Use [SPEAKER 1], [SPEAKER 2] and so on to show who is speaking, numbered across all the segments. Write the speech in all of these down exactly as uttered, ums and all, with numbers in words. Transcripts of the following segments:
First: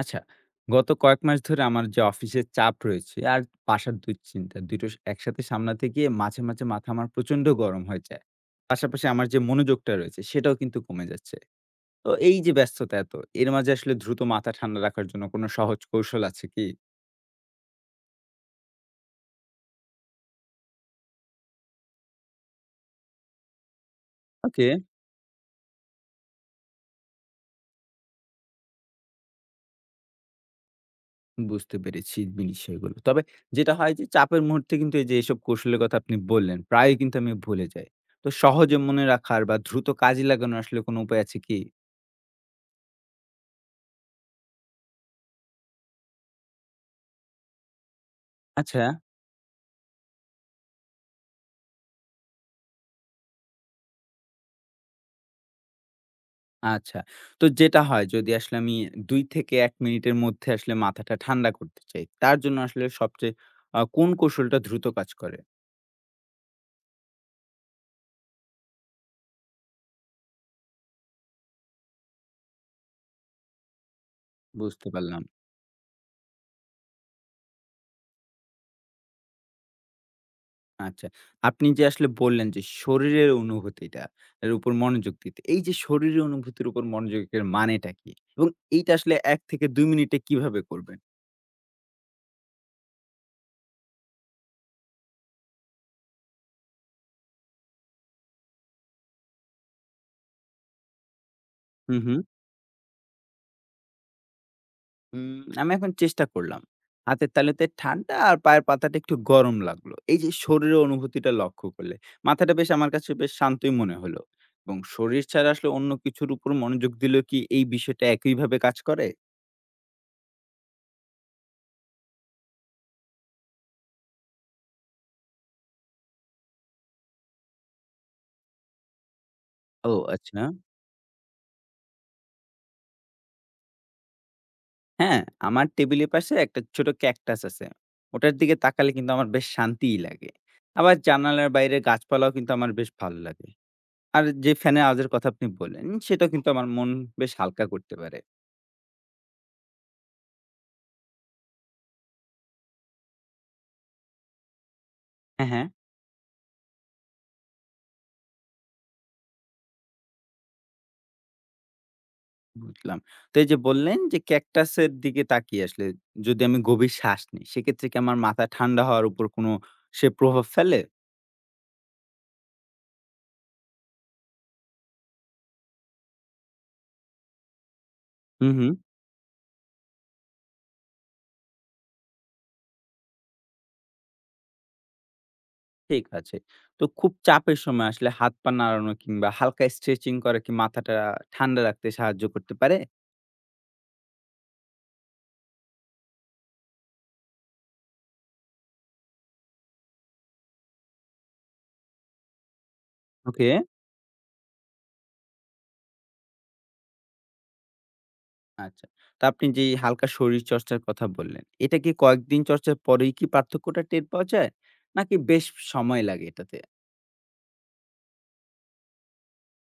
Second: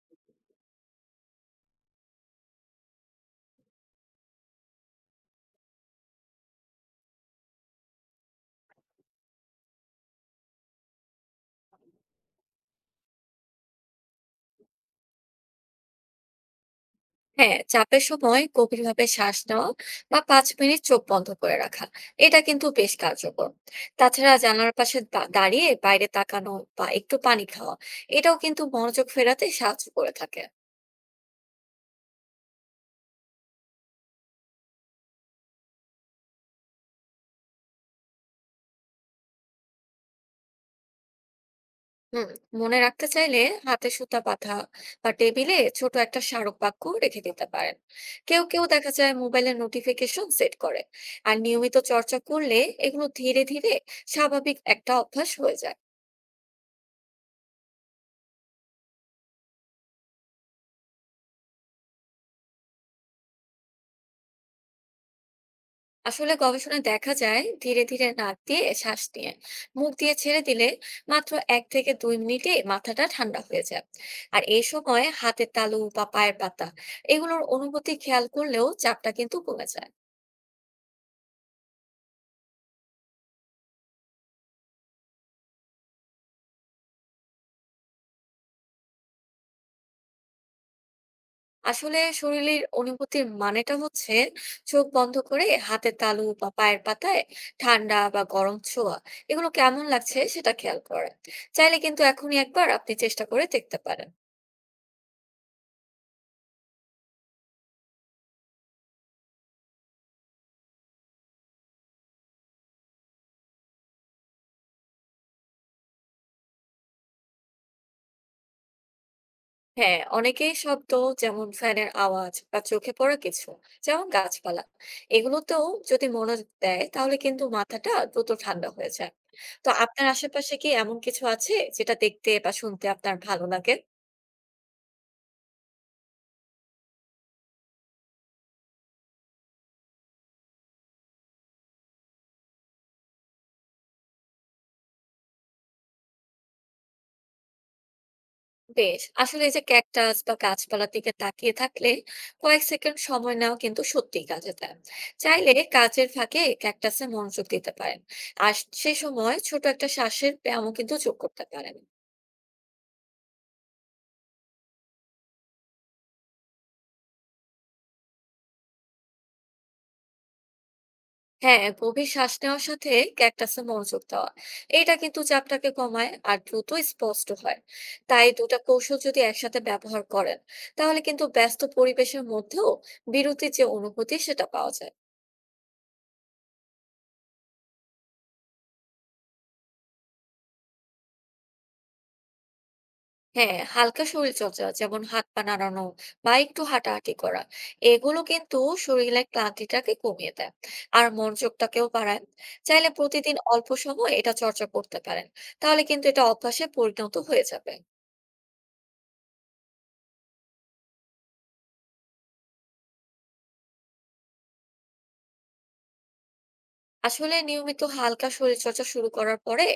[SPEAKER 1] আচ্ছা, গত কয়েক মাস ধরে আমার যে অফিসের চাপ রয়েছে আর বাসার দুশ্চিন্তা, দুটো একসাথে সামলাতে গিয়ে মাঝে, মাঝে মাথা আমার প্রচন্ড গরম হয়ে যায়। পাশাপাশি আমার যে মনোযোগটা রয়েছে সেটাও কিন্তু কমে যাচ্ছে। তো এই যে ব্যস্ততা এত, এর মাঝে আসলে দ্রুত মাথা ঠান্ডা রাখার জন্য কোনো সহজ কৌশল আছে কি?
[SPEAKER 2] হ্যাঁ, চাপের সময় গভীরভাবে শ্বাস নেওয়া বা পাঁচ মিনিট চোখ বন্ধ করে রাখা এটা কিন্তু বেশ কার্যকর। তাছাড়া
[SPEAKER 1] ওকে,
[SPEAKER 2] জানালার পাশে দা- দাঁড়িয়ে বাইরে তাকানো বা একটু পানি খাওয়া এটাও কিন্তু মনোযোগ ফেরাতে সাহায্য করে থাকে।
[SPEAKER 1] বুঝতে পেরেছি বিষয়গুলো। তবে যেটা হয় যে চাপের মুহূর্তে কিন্তু এই যে এসব কৌশলের কথা আপনি বললেন, প্রায়ই কিন্তু আমি ভুলে যাই। তো সহজে মনে রাখার বা দ্রুত কাজে লাগানোর আসলে কোনো উপায় আছে কি?
[SPEAKER 2] হুম মনে রাখতে চাইলে হাতে সুতা বাঁধা বা টেবিলে ছোট একটা স্মারক বাক্য রেখে দিতে পারেন। কেউ কেউ
[SPEAKER 1] আচ্ছা।
[SPEAKER 2] দেখা যায় মোবাইলে নোটিফিকেশন সেট করে। আর নিয়মিত চর্চা করলে এগুলো ধীরে ধীরে স্বাভাবিক একটা অভ্যাস হয়ে যায়।
[SPEAKER 1] আচ্ছা। তো যেটা হয় যদি আসলে আমি দুই থেকে এক মিনিটের মধ্যে আসলে মাথাটা ঠান্ডা করতে চাই, তার জন্য আসলে সবচেয়ে আ কোন কৌশলটা দ্রুত কাজ করে?
[SPEAKER 2] আসলে গবেষণায় দেখা যায় ধীরে ধীরে নাক দিয়ে শ্বাস নিয়ে মুখ দিয়ে ছেড়ে দিলে মাত্র এক থেকে দুই মিনিটে মাথাটা ঠান্ডা হয়ে যায়। আর এই
[SPEAKER 1] বুঝতে
[SPEAKER 2] সময়
[SPEAKER 1] পারলাম।
[SPEAKER 2] হাতের তালু বা পায়ের পাতা এগুলোর অনুভূতি খেয়াল করলেও চাপটা কিন্তু কমে যায়।
[SPEAKER 1] আচ্ছা। আপনি যে আসলে বললেন যে শরীরের অনুভূতিটা এর উপর মনোযোগ দিতে। এই যে শরীরের অনুভূতির উপর মনোযোগের মানেটা কি? এবং এইটা আসলে এক থেকে দুই মিনিটে কিভাবে করবেন?
[SPEAKER 2] আসলে শরীরের অনুভূতির মানেটা হচ্ছে চোখ বন্ধ করে হাতের তালু বা পায়ের পাতায় ঠান্ডা বা গরম ছোঁয়া এগুলো কেমন লাগছে সেটা খেয়াল করেন। চাইলে
[SPEAKER 1] হু,
[SPEAKER 2] কিন্তু
[SPEAKER 1] হু।
[SPEAKER 2] এখনই একবার আপনি চেষ্টা করে দেখতে পারেন।
[SPEAKER 1] উম আমি এখন চেষ্টা করলাম। হাতের তালুতে ঠান্ডা আর পায়ের পাতাটা একটু গরম লাগলো। এই যে শরীরের অনুভূতিটা লক্ষ্য করলে, মাথাটা বেশ আমার কাছে বেশ শান্তই মনে হলো। এবং শরীর ছাড়া আসলে অন্য কিছুর উপর মনোযোগ দিলেও কি এই বিষয়টা একইভাবে কাজ করে?
[SPEAKER 2] হ্যাঁ, অনেকেই শব্দ যেমন ফ্যানের আওয়াজ বা চোখে পড়া কিছু যেমন গাছপালা এগুলোতেও যদি মনোযোগ দেয় তাহলে কিন্তু মাথাটা দ্রুত ঠান্ডা হয়ে যায়। তো
[SPEAKER 1] ও
[SPEAKER 2] আপনার
[SPEAKER 1] আচ্ছা।
[SPEAKER 2] আশেপাশে কি এমন কিছু আছে যেটা দেখতে বা শুনতে আপনার ভালো লাগে?
[SPEAKER 1] হ্যাঁ, আমার টেবিলের পাশে একটা ছোট ক্যাকটাস আছে। ওটার দিকে তাকালে কিন্তু আমার বেশ শান্তিই লাগে। আবার জানালার বাইরে গাছপালাও কিন্তু আমার বেশ ভালো লাগে। আর যে ফ্যানের আওয়াজের কথা আপনি বললেন, সেটাও কিন্তু আমার মন বেশ হালকা করতে পারে।
[SPEAKER 2] বেশ, আসলে এই যে ক্যাকটাস বা গাছপালার দিকে তাকিয়ে থাকলে কয়েক সেকেন্ড সময় নেওয়া কিন্তু সত্যিই কাজে দেয়।
[SPEAKER 1] হ্যাঁ,
[SPEAKER 2] চাইলে
[SPEAKER 1] হ্যাঁ।
[SPEAKER 2] কাজের ফাঁকে ক্যাকটাসে মনোযোগ দিতে পারেন। আর সে সময় ছোট একটা শ্বাসের ব্যায়ামও কিন্তু যোগ করতে পারেন।
[SPEAKER 1] বুঝলাম। তো এই যে বললেন যে ক্যাকটাসের দিকে তাকিয়ে আসলে যদি আমি গভীর শ্বাস নিই, সেক্ষেত্রে কি আমার মাথা ঠান্ডা হওয়ার উপর কোনো সে প্রভাব ফেলে?
[SPEAKER 2] হ্যাঁ, গভীর শ্বাস নেওয়ার সাথে ক্যাকটাসে মনোযোগ দেওয়া এটা কিন্তু চাপটাকে কমায় আর দ্রুত স্পষ্ট হয়। তাই
[SPEAKER 1] হুম,
[SPEAKER 2] দুটা
[SPEAKER 1] হুম।
[SPEAKER 2] কৌশল যদি একসাথে ব্যবহার করেন তাহলে কিন্তু ব্যস্ত পরিবেশের মধ্যেও বিরতির যে অনুভূতি সেটা পাওয়া যায়।
[SPEAKER 1] ঠিক আছে। তো খুব চাপের সময় আসলে হাত-পা নাড়ানো কিংবা হালকা স্ট্রেচিং করা কি মাথাটা ঠান্ডা রাখতে সাহায্য করতে পারে?
[SPEAKER 2] হ্যাঁ, হালকা শরীরচর্চা যেমন হাত পা নাড়ানো বা একটু হাঁটাহাঁটি করা এগুলো কিন্তু শরীরের ক্লান্তিটাকে কমিয়ে দেয় আর মনোযোগটাকেও বাড়ায়। চাইলে প্রতিদিন
[SPEAKER 1] ওকে।
[SPEAKER 2] অল্প সময় এটা চর্চা করতে পারেন। তাহলে কিন্তু এটা অভ্যাসে পরিণত হয়ে যাবে।
[SPEAKER 1] আচ্ছা। তো আপনি যে এই হালকা শরীরচর্চার কথা বললেন, এটা কি কয়েকদিন চর্চার পরেই কি পার্থক্যটা টের পাওয়া যায়? নাকি বেশ সময় লাগে এটাতে?
[SPEAKER 2] আসলে নিয়মিত হালকা শরীরচর্চা শুরু করার পরে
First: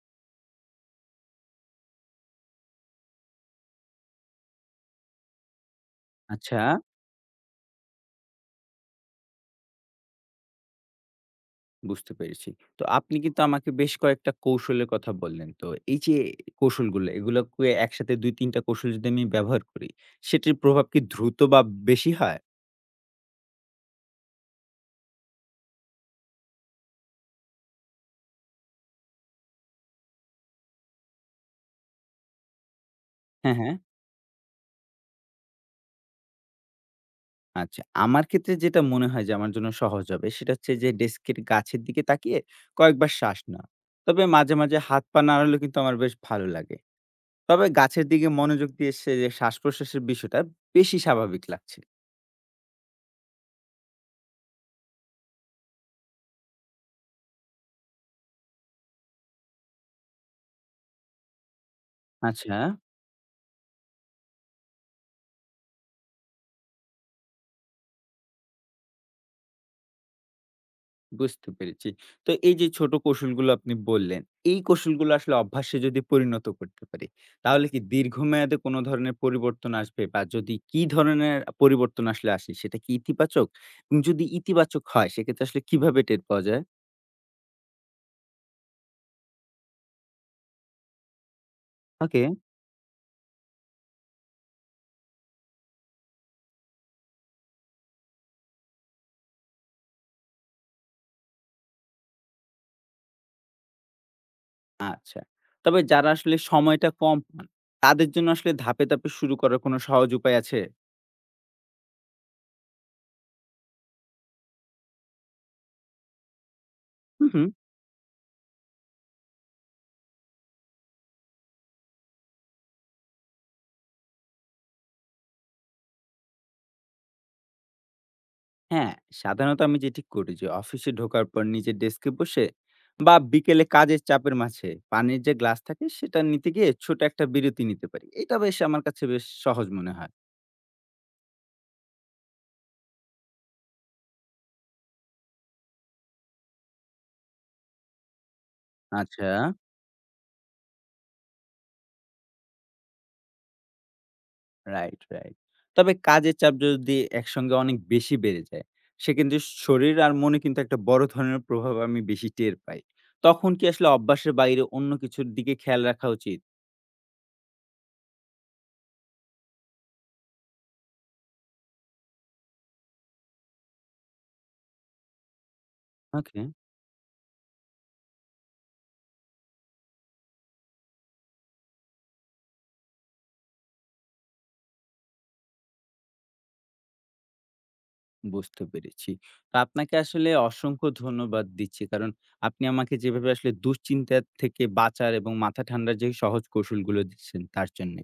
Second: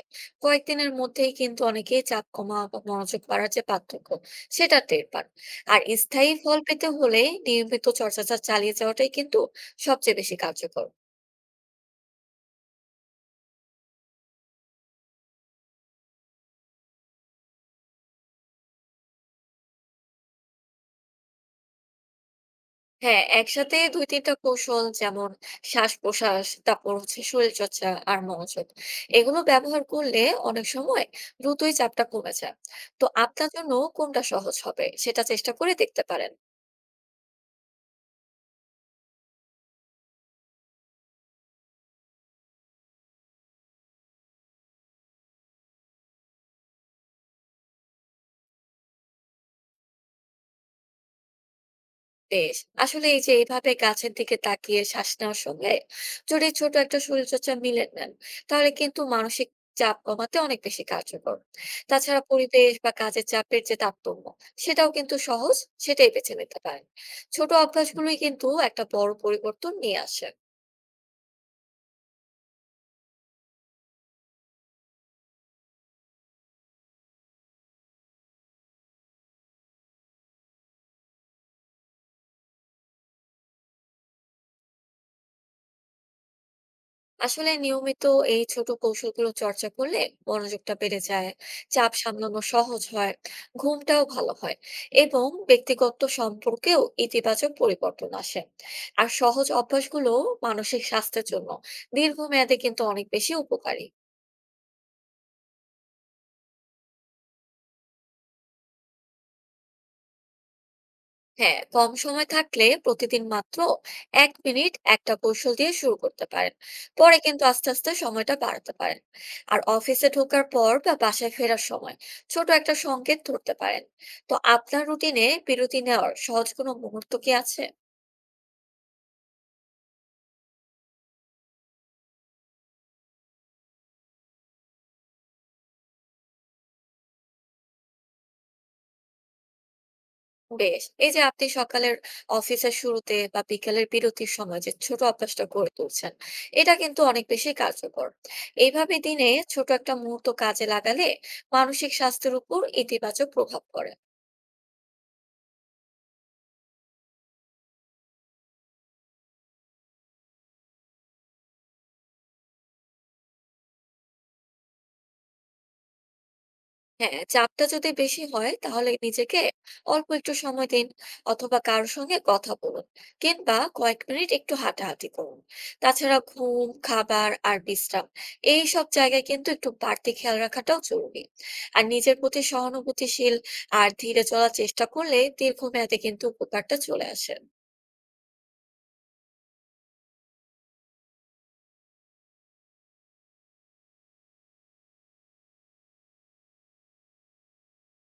[SPEAKER 2] কয়েকদিনের মধ্যেই কিন্তু অনেকেই চাপ কমা বা মনোযোগ বাড়ার যে পার্থক্য সেটা টের পান। আর স্থায়ী ফল
[SPEAKER 1] আচ্ছা।
[SPEAKER 2] পেতে হলে নিয়মিত চর্চাটা চালিয়ে যাওয়াটাই কিন্তু সবচেয়ে বেশি কার্যকর।
[SPEAKER 1] বুঝতে পেরেছি। তো আপনি কিন্তু আমাকে বেশ কয়েকটা কৌশলের কথা বললেন। তো এই যে কৌশলগুলো, এগুলোকে একসাথে দুই তিন টা কৌশল যদি আমি ব্যবহার করি, সেটির প্রভাব কি দ্রুত বা বেশি হয়?
[SPEAKER 2] হ্যাঁ, একসাথে দুই তিন টা কৌশল যেমন শ্বাস-প্রশ্বাস, তারপর হচ্ছে শরীরচর্চা আর মনোযোগ। এগুলো ব্যবহার করলে অনেক সময় দ্রুতই চাপটা কমে যায়। তো আপনার
[SPEAKER 1] হ্যাঁ,
[SPEAKER 2] জন্য
[SPEAKER 1] হ্যাঁ।
[SPEAKER 2] কোনটা সহজ হবে সেটা চেষ্টা করে দেখতে পারেন।
[SPEAKER 1] আচ্ছা। আমার ক্ষেত্রে যেটা মনে হয় যে আমার জন্য সহজ হবে, সেটা হচ্ছে যে ডেস্কের গাছের দিকে তাকিয়ে কয়েকবার শ্বাস নেওয়া। তবে মাঝে, মাঝে হাত পা নাড়ালেও কিন্তু আমার বেশ ভালো লাগে। তবে গাছের দিকে মনোযোগ দিয়ে সে শ্বাস-প্রশ্বাসের বিষয়টা বেশি স্বাভাবিক লাগছে।
[SPEAKER 2] বেশ, আসলে এই যে এইভাবে গাছের দিকে তাকিয়ে শ্বাস নেওয়ার সঙ্গে যদি ছোট একটা শরীরচর্চা মিলে নেন তাহলে কিন্তু মানসিক চাপ কমাতে অনেক বেশি কার্যকর। তাছাড়া
[SPEAKER 1] আচ্ছা।
[SPEAKER 2] পরিবেশ বা কাজের চাপের যে তারতম্য সেটাও কিন্তু সহজ সেটাই বেছে নিতে পারেন। ছোট অভ্যাসগুলোই কিন্তু একটা বড় পরিবর্তন নিয়ে আসে।
[SPEAKER 1] বুঝতে পেরেছি। তো এই যে ছোট কৌশলগুলো আপনি বললেন, এই কৌশলগুলো আসলে অভ্যাসে যদি পরিণত করতে পারি, তাহলে কি দীর্ঘমেয়াদে কোনো ধরনের পরিবর্তন আসবে? বা যদি কি ধরনের পরিবর্তন আসলে আসে সেটা কি ইতিবাচক? এবং যদি ইতিবাচক হয় সেক্ষেত্রে আসলে কিভাবে টের পাওয়া যায়?
[SPEAKER 2] আসলে নিয়মিত এই ছোট কৌশলগুলো চর্চা করলে মনোযোগটা বেড়ে যায়, চাপ
[SPEAKER 1] ওকে।
[SPEAKER 2] সামলানো সহজ হয়, ঘুমটাও ভালো হয় এবং ব্যক্তিগত সম্পর্কেও ইতিবাচক পরিবর্তন আসে। আর সহজ অভ্যাসগুলো মানসিক স্বাস্থ্যের জন্য দীর্ঘমেয়াদে কিন্তু অনেক বেশি উপকারী।
[SPEAKER 1] আচ্ছা। তবে যারা আসলে সময়টা কম পান, তাদের জন্য আসলে ধাপে, ধাপে শুরু করার কোনো সহজ উপায় আছে?
[SPEAKER 2] হ্যাঁ, কম সময় থাকলে প্রতিদিন মাত্র এক মিনিট একটা কৌশল দিয়ে শুরু করতে পারেন। পরে
[SPEAKER 1] হুম,
[SPEAKER 2] কিন্তু
[SPEAKER 1] হুম।
[SPEAKER 2] আস্তে আস্তে সময়টা বাড়াতে পারেন। আর অফিসে ঢোকার পর বা বাসায় ফেরার সময় ছোট একটা সংকেত ধরতে পারেন। তো আপনার রুটিনে বিরতি নেওয়ার সহজ কোনো মুহূর্ত কি আছে?
[SPEAKER 1] হ্যাঁ, সাধারণত আমি যেটি করি যে অফিসে ঢোকার পর নিজের ডেস্কে বসে বা বিকেলে কাজের চাপের মাঝে পানির যে গ্লাস থাকে সেটা নিতে গিয়ে ছোট একটা বিরতি নিতে পারি। এটা বেশ আমার কাছে বেশ সহজ মনে হয়।
[SPEAKER 2] বেশ, এই যে আপনি সকালের অফিসের শুরুতে বা বিকেলের বিরতির সময় যে ছোট অভ্যাসটা গড়ে তুলছেন এটা কিন্তু অনেক বেশি কার্যকর। এইভাবে
[SPEAKER 1] আচ্ছা,
[SPEAKER 2] দিনে ছোট একটা মুহূর্ত কাজে লাগালে মানসিক স্বাস্থ্যের উপর ইতিবাচক প্রভাব পড়ে।
[SPEAKER 1] Right, right. তবে কাজের চাপ যদি একসঙ্গে অনেক বেশি বেড়ে যায়, সেক্ষেত্রে শরীর আর মনে কিন্তু একটা বড় ধরনের প্রভাব আমি বেশি টের পাই। তখন কি আসলে অভ্যাসের বাইরে অন্য কিছুর দিকে খেয়াল রাখা উচিত?
[SPEAKER 2] হ্যাঁ, চাপটা যদি বেশি হয় তাহলে নিজেকে অল্প একটু সময় দিন, অথবা কারোর সঙ্গে কথা বলুন, কিংবা কয়েক মিনিট একটু হাঁটাহাঁটি করুন। তাছাড়া
[SPEAKER 1] ওকে।
[SPEAKER 2] ঘুম, খাবার আর বিশ্রাম এই সব জায়গায় কিন্তু একটু বাড়তি খেয়াল রাখাটাও জরুরি। আর নিজের প্রতি সহানুভূতিশীল আর ধীরে চলার চেষ্টা করলে দীর্ঘমেয়াদে কিন্তু উপকারটা চলে আসে।
[SPEAKER 1] বুঝতে পেরেছি। তো আপনাকে আসলে অসংখ্য ধন্যবাদ দিচ্ছি। কারণ আপনি আমাকে যেভাবে আসলে দুশ্চিন্তা থেকে বাঁচার এবং মাথা ঠান্ডার যে সহজ কৌশলগুলো দিচ্ছেন তার জন্যে।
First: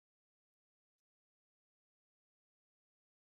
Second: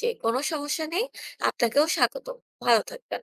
[SPEAKER 2] যে কোনো সমস্যা নেই, আপনাকেও স্বাগত, ভালো থাকবেন।